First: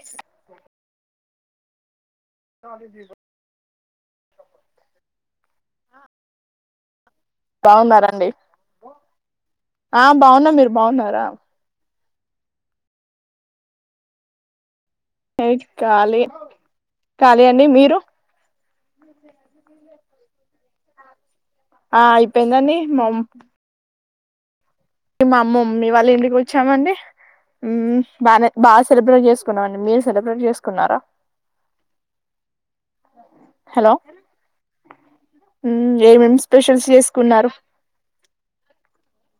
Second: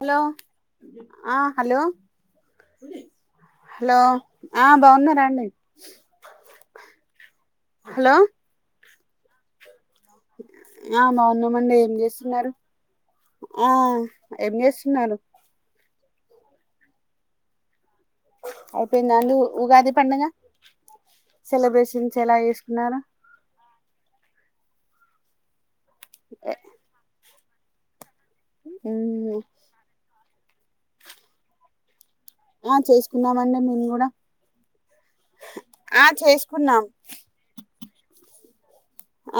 Hello ఆ hello hello ఆ బావున్నార అండి బావున్నార హలో అండి ఆ బావున్నాం మీరు బావున్నారా స్తున్నారు ఆ ఏం చేస్ స్తున్నారు ఖాళీ ఖాళీ అండి మీరు అయిపోయిందా అండి ఉగాది పండగ ఆ అయిపోయిందండి మమ్ ఎమ్ అమ్మమం మీ వాళ్ళ ఇంటికి వచ్చామండి ఉ బాలేద్ బా సెలబ్రేట్ చేసుకున్నాం మీరు సెలబ్రేట్ చే సుకున్నారా ఆ చేసుకున్నామండి మేము హలో కూడా ఆ ఏమేం చేసుకున్నాం స్పెషల్స్ చేసుకున్నారు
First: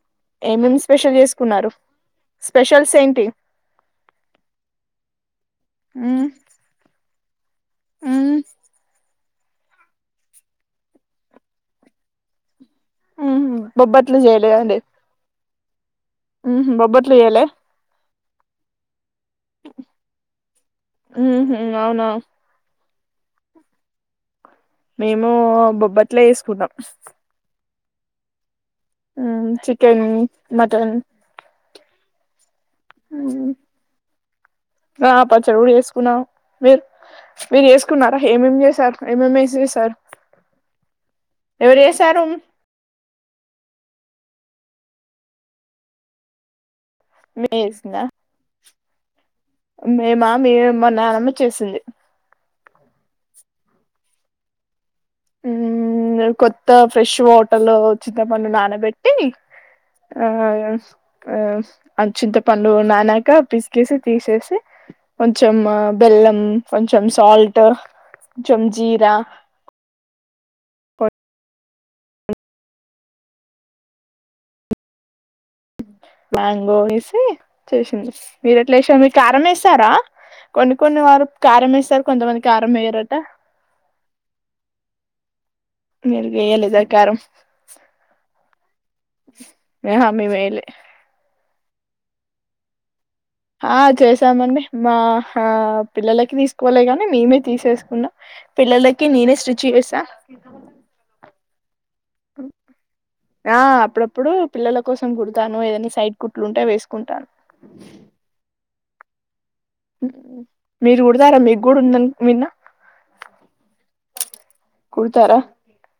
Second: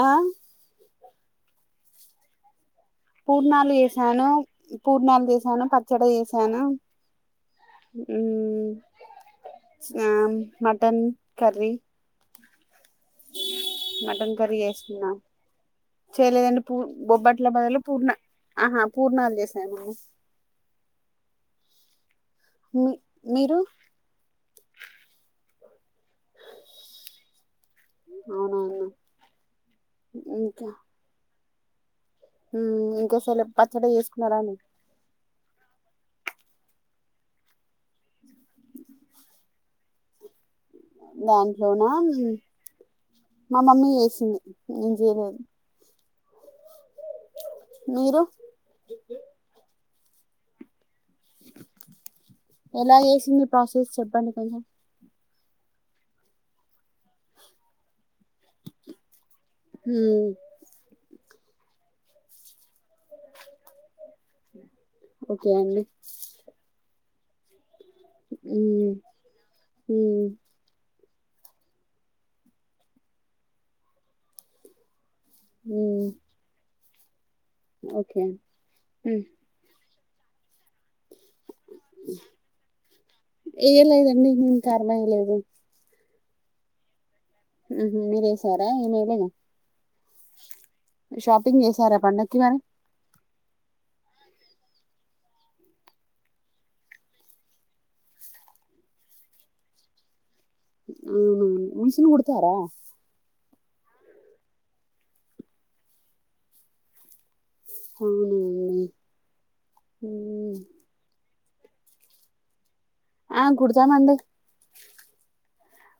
ఆ ఏమేం స్పెషల్ చేసుకున్నారు స్పెషల్స్ ఏంటి పూర్ణాలు చేసాను పూర్ణాలు చేసా సాను పచ్చడి చేసాను ఊ ఆ మటన్ కర్రీ ఉహు బొబ్బట్లు మటన్ కర్రీ చేయలేదా అండి చేసుకున్నాం చేయలేదండి పూ చేయలే బోబ్బట్ల బదులు పూర్ణ ఆహా పూర్ణాలు చేసాను అవునా మీ మీరు మేము బొబ్బట్లే ఏసుకుంటాం అవునవువు ఉ చికెన్ మటన్ ఉమ్ ఇంకోసరీ పచ్చడి చేసుకున్నారా నే ఆ పచ్చడి కూడా చేసుకున్నాం మీరు మీరు చేసుకున్నారా ఏమేం చేసారు ఏమేం ఏసి చేశారు దాంట్లోనా మా మమ్మీ చేసింది నేను చేయలేదు నే చేసిందా మీరు మేమా మీ మా నాన్నమ్మే చేసింది ఎలా చేసింది ప్రాసెస్ చెప్పండి కొంచెం ఉమ్ కొత్త ఫ్రెష్ వోటల్లో చింతపండు నానబెట్టి ఆ ఉమ్, ఆ ఆ అ చింతపండు నాన్ నాక పిసికేసి తీసేసి ఓకే కొంచం అండి బెల్లం కొంచెం సల్ట్ ఉమ్, జంజీరా ఉమ్, ఉమ్, మ్యాంగోయిస్ సి చేసింది ఓకే మీరు ఎట్లాష మీకు ఉమ్, కారం వేస్తారా? కొను కొన్ని వారు కారంవెస్తారు, కొంతమంది కారం వెయ్యారట. అ మీరుగయ లేదా కారం. మీరే సారా నేను ఎయలేనా ఆహా మేము వేయలే ష్ టిఫిన్ చేసారా పండగకి మరి ఆ చేసామండి, మా ఆ పిల్లలకి తీసుకోలే కానీ మేమే తీసేసుకున్నాం. పిల్లలకి నేనే స్టిచ్ చేసాం. ఊ మిషన్ కుడతారా ఆ అప్పుడప్పుడు పిల్లల కోసం కుడతాను, ఏదనా సైడ్ కుట్లు ఉంటే వేసుకుంటాను. అవునువును మీరు కుడతార మీ కూడా ఉందండి మీన్న ఆ కుడతామండి. కుడతారా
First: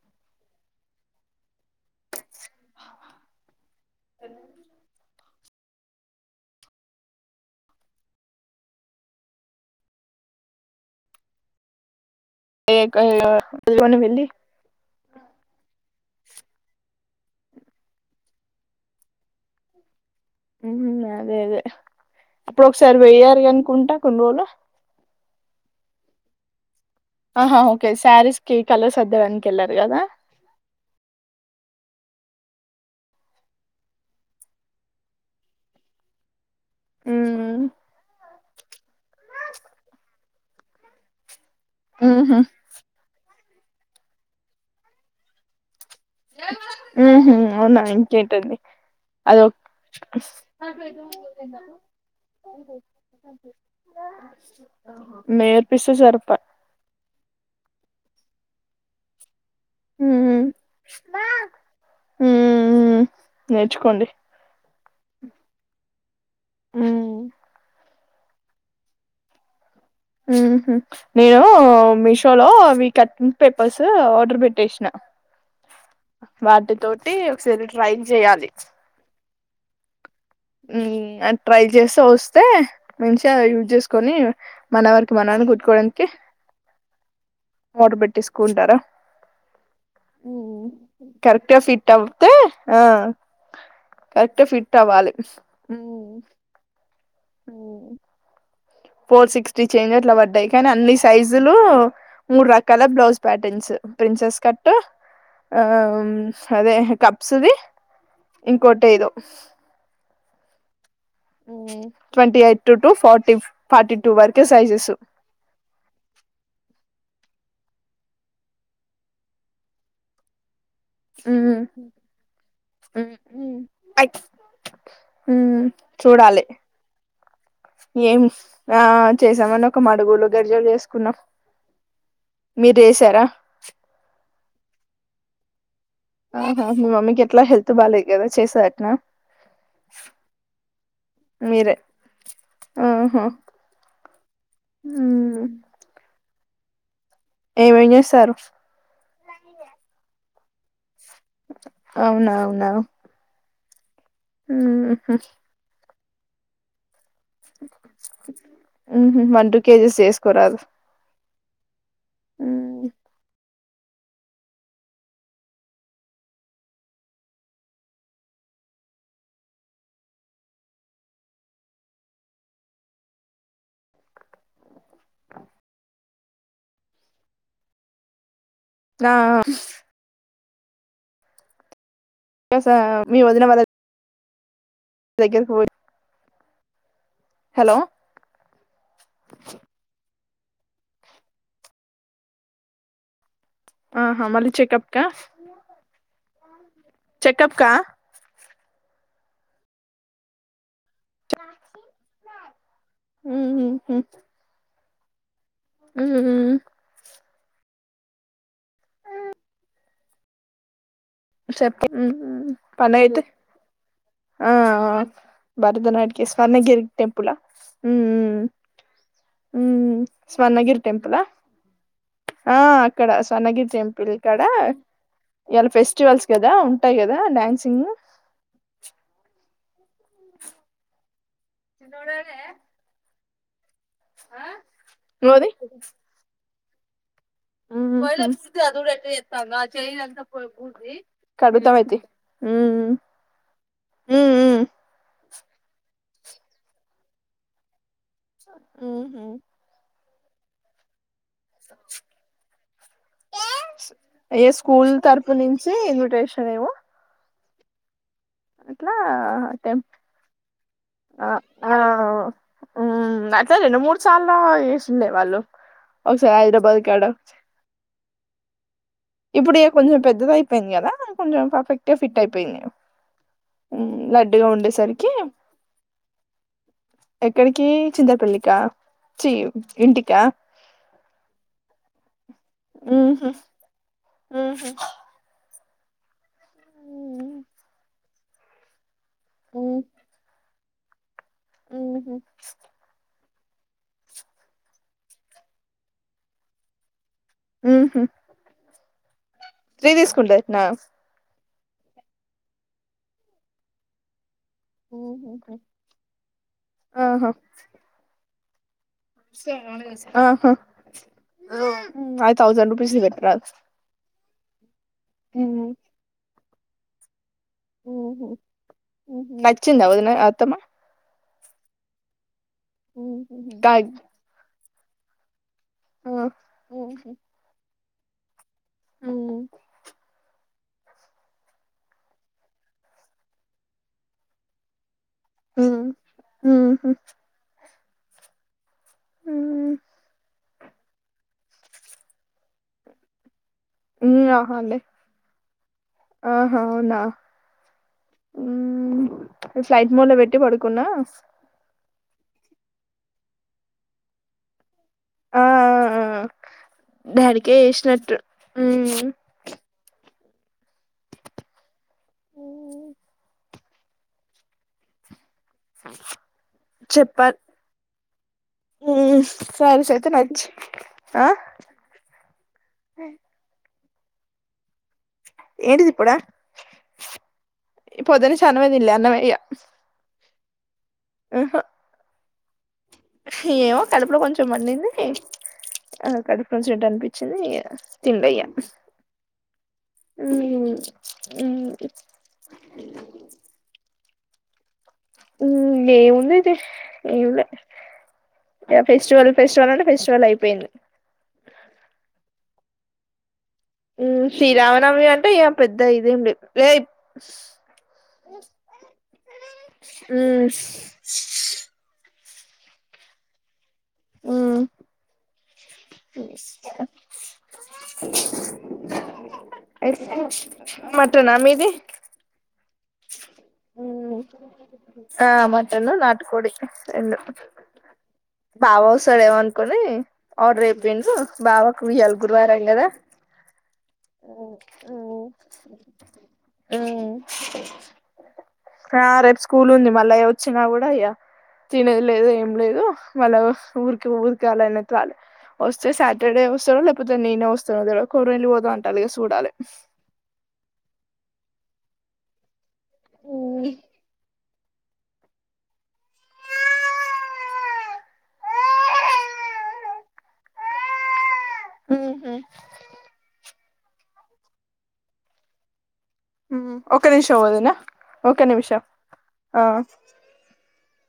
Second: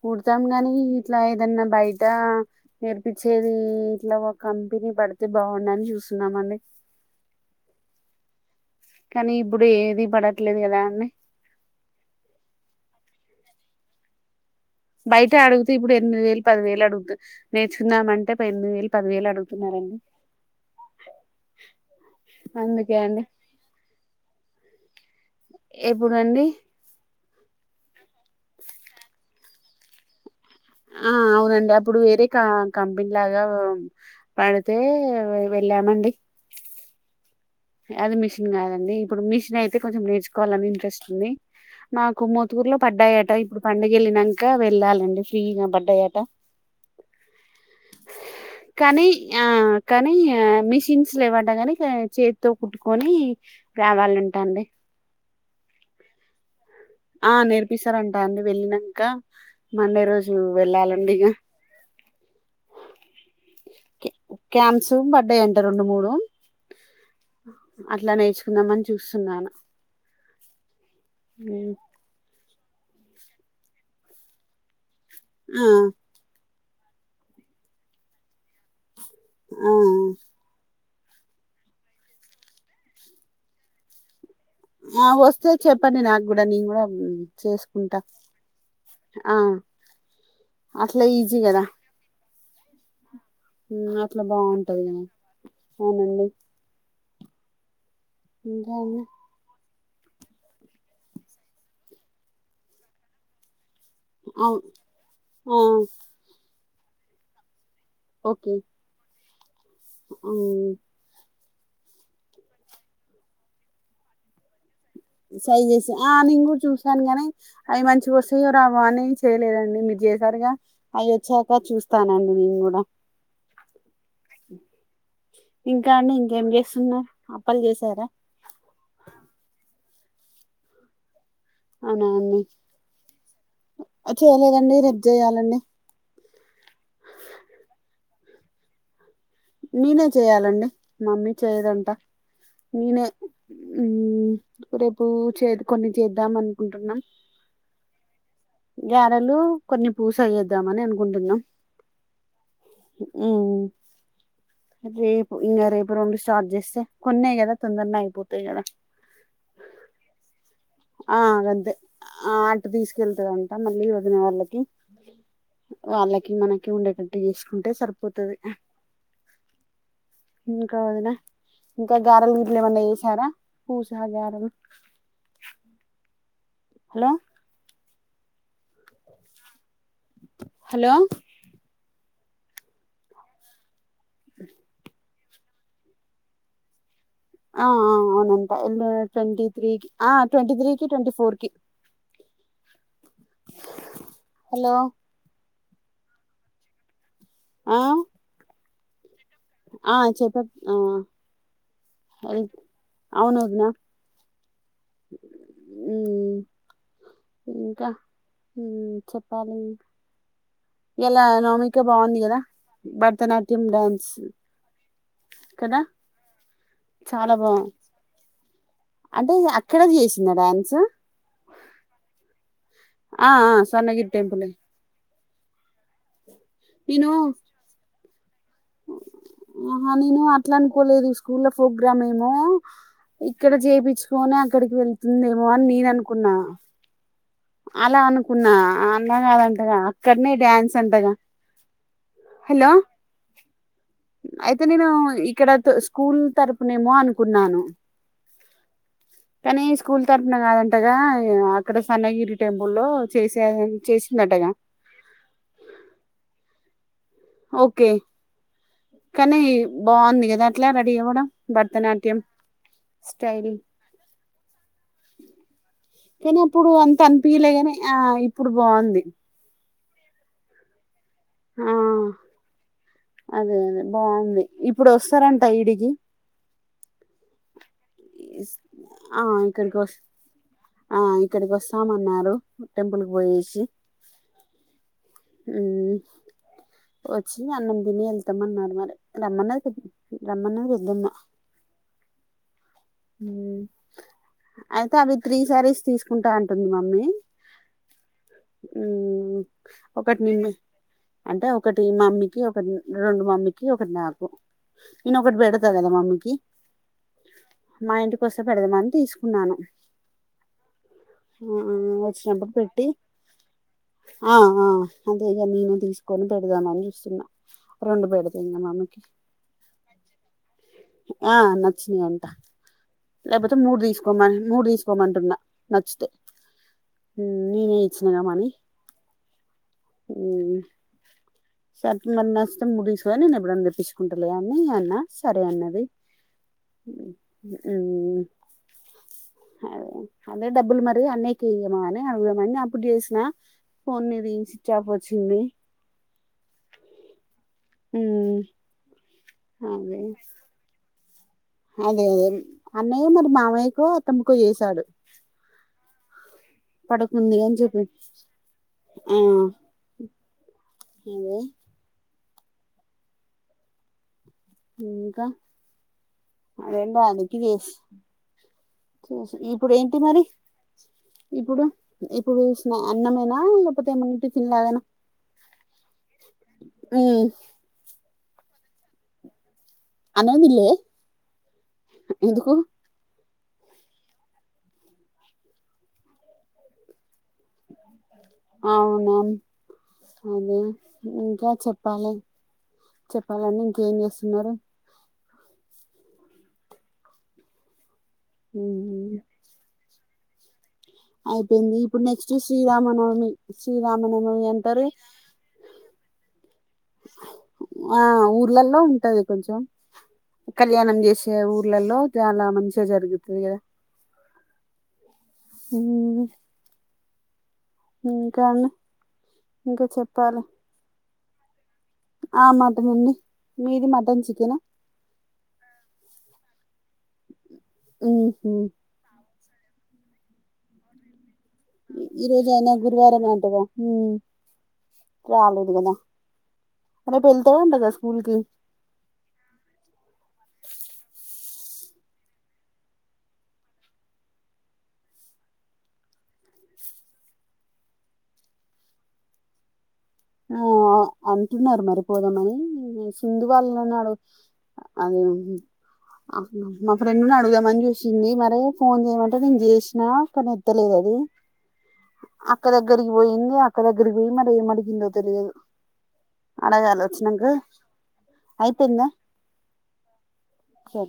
కుడతాం గానీ ఇట్లా ఏదన్నా బయట నేర్పించేది. ఇట్లా కంపెనీ పడుతు అ బాగున్నాని చూస్తున్నామండి. కానీ ఇప్పుడు ఏది పడట్లేదు కదా అన్నే [unintelligible] వెళ్ళి బయటే అడుగుతే ఇప్పుడు ఎనిమిది వేలు, పది వేలు అడుగుతు నేర్చుకున్నామంటే పది ఎనిమిది వేలు పది వేలు అడుగుతున్నారండి. ఉ హు అదే అదే అప్పుడు అందుకే ఒకసారి అండి వెయ్యారు అనుకుంటా కొన్ని రోజులు. ఎప్పుడండి ఆహా ఓకే స్యారీస్కి కలర్స్ అద్దడానికి కెళ్ళారు కదా. ఆ అవునండి అప్పుడు వేరే కంపెనీ లాగా పడితే వెళ్ళామండి. ఊ అది మిషన్ కాదండి, ఇప్పుడు మిషన్ అయితే కొంచెం నేర్చుకో కావాలని ఇంట్రెస్ట్ ఉంది. ఆ కుమ్మతుకూరు లో పడ్డాయట ఇప్పుడు పండుగెళ్ళినక వెళ్ళాలండి ఫ్రీగా బ. ఉహు అవునా ఇంకేంటండి కానీ ఆ అధొక్. కానీ ఆ, తో కుట్టుకొని రావాలంట అండి. నెర్పిస్తే జరుప. ఆ నేర్పిస్తారంటా అండి వెళ్ళినంక. మండే రోజు మ్మ్ వెళ్ళాలండి ఇగ మ్మ్ నేర్చుకోండి క్యా క్యాంప్స్. తూమ్ పడ్డాయంట రెండు మూడు. మ్మ్హ్ అట్లా నేర్చుకుందాంమని చూస్తున్నాను. ఉహు మేము ఉమ్. మీషో. లో అవి కటింగ్ పేపర్స్ ఆర్డర్ పెట్టేసిన. ఆ. వాటితోటి ఒకసారి ట్రై జేయాలి. ఆ. ఉ ఆన్ ట్రై చేస్తే వస్తే మంచిగా యూజ్ చేసుకొని. మన ఆ వరకి మనని వస్తే చెప్పండి కుట్టుకోవడానికి నాకు కూడా నేను కూడం ఆర్డర్ చేసుకుంటా పెట్టేసుకుంటారా ఆ అట్లా ఈజీ గదా. తే ఆ. కరెక్ట్ ఫిట్ బాగుంటది కదా అవ్వాలి. అవునండి అ. ఇంకా అండి. త్రీ చేంజ్ అట్ల పడ్డాయి కానీ అన్ని సైజులు మూడు రకాల బ్లౌజ్ ప్యాటర్న్స్. ప్రిన్సెస్ కట్టు ఆ అవును అదే హే కప్సుది. ఇంకోటేదొ. స్. మ్మ్ మ్మ్ twenty eight to forty forty two వరకే సైజెసు. సైజస్ ఆ నేను కూడా చూసాను గాని అవి మంచిగా వస్తాయో రావో అని చేయలేదండి మీరు చేసారుగా. అవి ఉమ్ వచ్చాక చూస్తానండి నేను కూడా ఉమ్ అయ్ ఉ ఇంకా అండి చూడాలే ఇంకేం చేస్తున్నారు అప్పలు చేసారా ఏం ఆ చేసామండి ఒక మాడ్. డుగులు గరిజలు చేసుకున్నాం. అవునా అండి మీరు చేసారా ఆ చేయలేదన్. ని రేప్ జెయాలండి. ఆహా మీ మమ్మీకి ఎట్లా హెల్త్ బాలలేదు గదా చేస్త దాట్నా నేనే చేయాలండి మామ్మీ మీరే చేయదంట నేనే ఆహా మ్మ్ రేపు చేదు కొన్ని చే. ఇద్దాం అనుకుంటున్నం. ఏమేమ్ చేస్తారు. ఇద్దామని అనుకున్ అవునవునవు ఉమ్ రేపు ఇంగ రేపు రెండు స్టార్ట్ జేస్తే మ్మహ్ వన్ టూ కేజీస్ చేసుకోరాదు ఆ గంతే ఆ అటు తీసుకెళ్తాదండి తాన్ మళ్ళీ వదిన వాళ్ళకి వాళ్ళకి మనకి ఉండేటట్టు చేసుకుంటే సరిపోతది, ఇంకా వదిన ఇంకా గారలు గిట్ల ఏమన్నా చేసారా పూస గారేలు హలో రా హలో స మీ వదిన వద స దగ్గరికి పోయి ఆ ఆ అవునంతా ఇల ట్వంటి త్రీ కి ఆ ట్వంటీ త్రీకి ట్వంటీ ఫోర్ కి ఆహా మళ్ళీ హలో చెకప్ కా చెకప్కా ఆ ఆ చెకప్ [unintelligible] అం ఔనొదిన ఉహుహు ఇంకా ఉం చెప్పాలి ఇలా నవమిక చెప్ బాగుంది కదా పన్నైతే భరతనాట్యం డ్యాన్స్ ఆ కదా భరతనాటికి స్వర్ణగిరి టెంపుల చాలా బాగు ఉం ఉం ఉం అంటే ఉం ఉం అక్కడ ఉం చేసిందా డ్యాన్స్ స్వర్ణగిరి టెంపులా అ క్కడ ఆ ఆ స్వర్ణగిరి టెంపుల్ కడ టెంపులే ఇయ్యాల ఫెస్ రిచువల్స్ కదా ఉంటాయి నేను కదా డ్యాన్సింగ్ ఆ నేను అట్ల అనుకోలేదు స్కు స్కూల్ ల ప్రోగ్రామ్ ఏమో ఇక్కడ చేపిచుకోనే అక్కడికి వెళ్తుందేమో నువ్వది అని నేను అనుకున్నా అలా అనుకున్నా అలా కాదంటగా అక్కడనే డ్యాన్స్ అంటగా హలో అయితే నేను [inaudible] ఇక్కడ స్కూల్ తరపునేమో అనుకున్నాను ఉహు తరణ కాదంటగా అక్కడ స్వర్ణగిరి ఏ స్కూల్ తరపు నుంచి ఇన్విటేషన్ ఏమో ఓకే అట్లా కానీ టె బాగుంది కదా అట్లా రెడీ అవ్వడం ఆ ఆ భరతనాట్యం ఉం స్టైల్ అట్లా రెండు మూడు సార్ల వేసిండే వాళ్ళు ఒకసారి కానీ అప్పుడు హైదరాబాద్ అంత కాడ అనిపియాలే గని ఆ ఇప్పుడు బ బాగుంది ఇప్పుడు ఇగ కొంచెం పెద్దది అయిపోయింది కదా కొంచెం ఆ పర్ఫెక్ట్ గా సెట్ అయిపోయింది అదే అదే బాగుంది లడ్డుగా ఇప్పుడు ఉండేసరికి వస్తారంట ఈడికి క్కడికి ఆ ఇక్కడికి వస్త ఇంటికా ఆ ఇక్కడికి వస్తాన న్నారు ఉహు ఉహు ఉం వచ్చి అన్నం తిని వెళ్తామన్నారు మరి రమన్న్న రమన్న్న న్నమ్మా ఉహు అయితే అవి త్రీ శారీస్ తీసుకుంటా అంటుంది మమ్మీ ఉహు ఉం త్రీ తీసుకుంటే ఎట్నా ఒకటి మమ్మీకి ఒకటి రెండు మమ్మకి ఒకటి నాకు ఇను ఒకటి పెడతా కదా మమ్మీకి ఇందు కోసం పెడదాం అహ ఆ, ఫైవ్ వచ్చినప్పుడు తౌసంద్ పెట్టి రుపీస్ ని పెట్టారు ఆ ఆ అంతే గా నేను తీసుకొని పెడదామని చూస్తున్నా రెండు ఉహు పెడతా ఇంకా మమ్మీకి ఉహు వచ్చిందా వదిన అత్తమ్మా ఆ నచ్చిదంట లేకపోతే మూడు కాయ్ తీసుకోమని మూడు తీసుకో కోమంటున్నా నచ్చతే ఆ ఉమ్ నేనే చిన్నగా మాని ఉమ్ ఉమ్ స మ నష్టం ముగిసు కొని నేను ఎప్పుడనా తెప్పించుకుంటలే అన్న అన్న సరే అన్నది ఉమ్ ఉహు ఉమ్ అదే అదే డబ్బులు మరి అన్నయకి ఇయనా అని అడుగుదామని అప్పుడు చేసినా పోన్ ఉమ్ ఆహాలే చేపించి ఆహా స్విచ్ అండి. ఆఫ్ వచ్చింది ఆహా, అవునా అమ్ ఉమ్ ఫ్లైట్ మోడ్ లో పెట్టి పడుకున్నా ఆ అదే అదే అన్నయ్యో మరి మామయ్యకో అతమ్మ కో చేశాడు ఆ ఆ ఆ పడుకుంది దానికే అని చెప్పి వేసినట్టు ఉమ్ ఏందే ఇంకా అదేం దానికి చెప్పాలి చేస్త ఉమ్ చే ఇప్పుడు సారీస్ ఏంటి అయితే మరి నచ్చి ఆ ఇప్పుడు ఇప్పుడు చూసిన అన్నమేనా ఇ పతేమ చిల్లాదా ఏంటిది ఇప్పుడా మ్మ్ పొద్దున్నుంచి అన్నమే తిన్నాలా అన్నమే ఇక అన్నం తిన్నా లే ఆహా ఎందుకు ఏమో కడపలో కొంచెం మండింది ఆ కడపలో నుంచిం ఏంట అనిపించింది తినలే ఇగ అవునా ఉమ్ అదే ఇంకా ఉమ్ చెప్పాలి చెప్పాలని ఇంకేం చేస్త సున్నారున్నారు ఏ ఉందిది ఏ ఉంది ఉమ్, ఫస్వల్ ఫస్వ ఫ చల్ అయిపోయింది అయిపోయింది ఇప్పుడు నెక్స్ట్ శ్రీరామనవమి శ్రీరామనవమి అంటారు శ్రీరామనవమి అంటే ఇ పెద్ద ఇదేం లేదు లే ఆ ఊర్లలో ఉంటది కొంచెం ఉమ్ కళ్యాణం చేసే ఊర్లలో అతే చాలా మంచిగా జరుగుతుంది కదా ఉ ఉమ్, ఇంకా అండి ఇంకా అ మ నా మీ ఇది ఆమ ఆ మటన్ నాటుకోడి ఎలా బావో సడేవంత కొని ఆర్డర్ అయిపోయిన ర బావకు వియాాల ఈ రోజు గురువారం అయినా అండదా గురువారం అంటగా ఉమ్, రాలేదు కదా రేపు వెళ్తావంట కదా స్కూల్ కి ఆ రేపు స్కూల్ ఉంది మళ్ళా అ వచ్చినా కూడా ఇయ్యా తినేది లేదు ఏం లేదు మళ్ళా ఊరికి ఊరికయాలనే రాలి వస్తే సాటర్డే వస్తాడు లేకపోతే నేనే వస్తాను కొరలు పోదా అంటాలిగా చూడాలి ఆ అంటున్నారు మరిపోదామని సింధు వాళ్ళ నాడు అదే మా ఫ్రెండ్ని అడుదామని చూసింది మరే ఫోన్ చేయమంటే నేను చేసినా అక్కని ఎత్తలేదు అది మ్మ్ అక్క ద గరికి పోయింది ఒకక్క దగ్గరికి పోయి మరి ఏం అడిగిందో తెలియదు ఒ అడగాలి నిమిష వచ్చినాక పోదునా ఒక నిమిష అయిపోయిందా ఆ సరే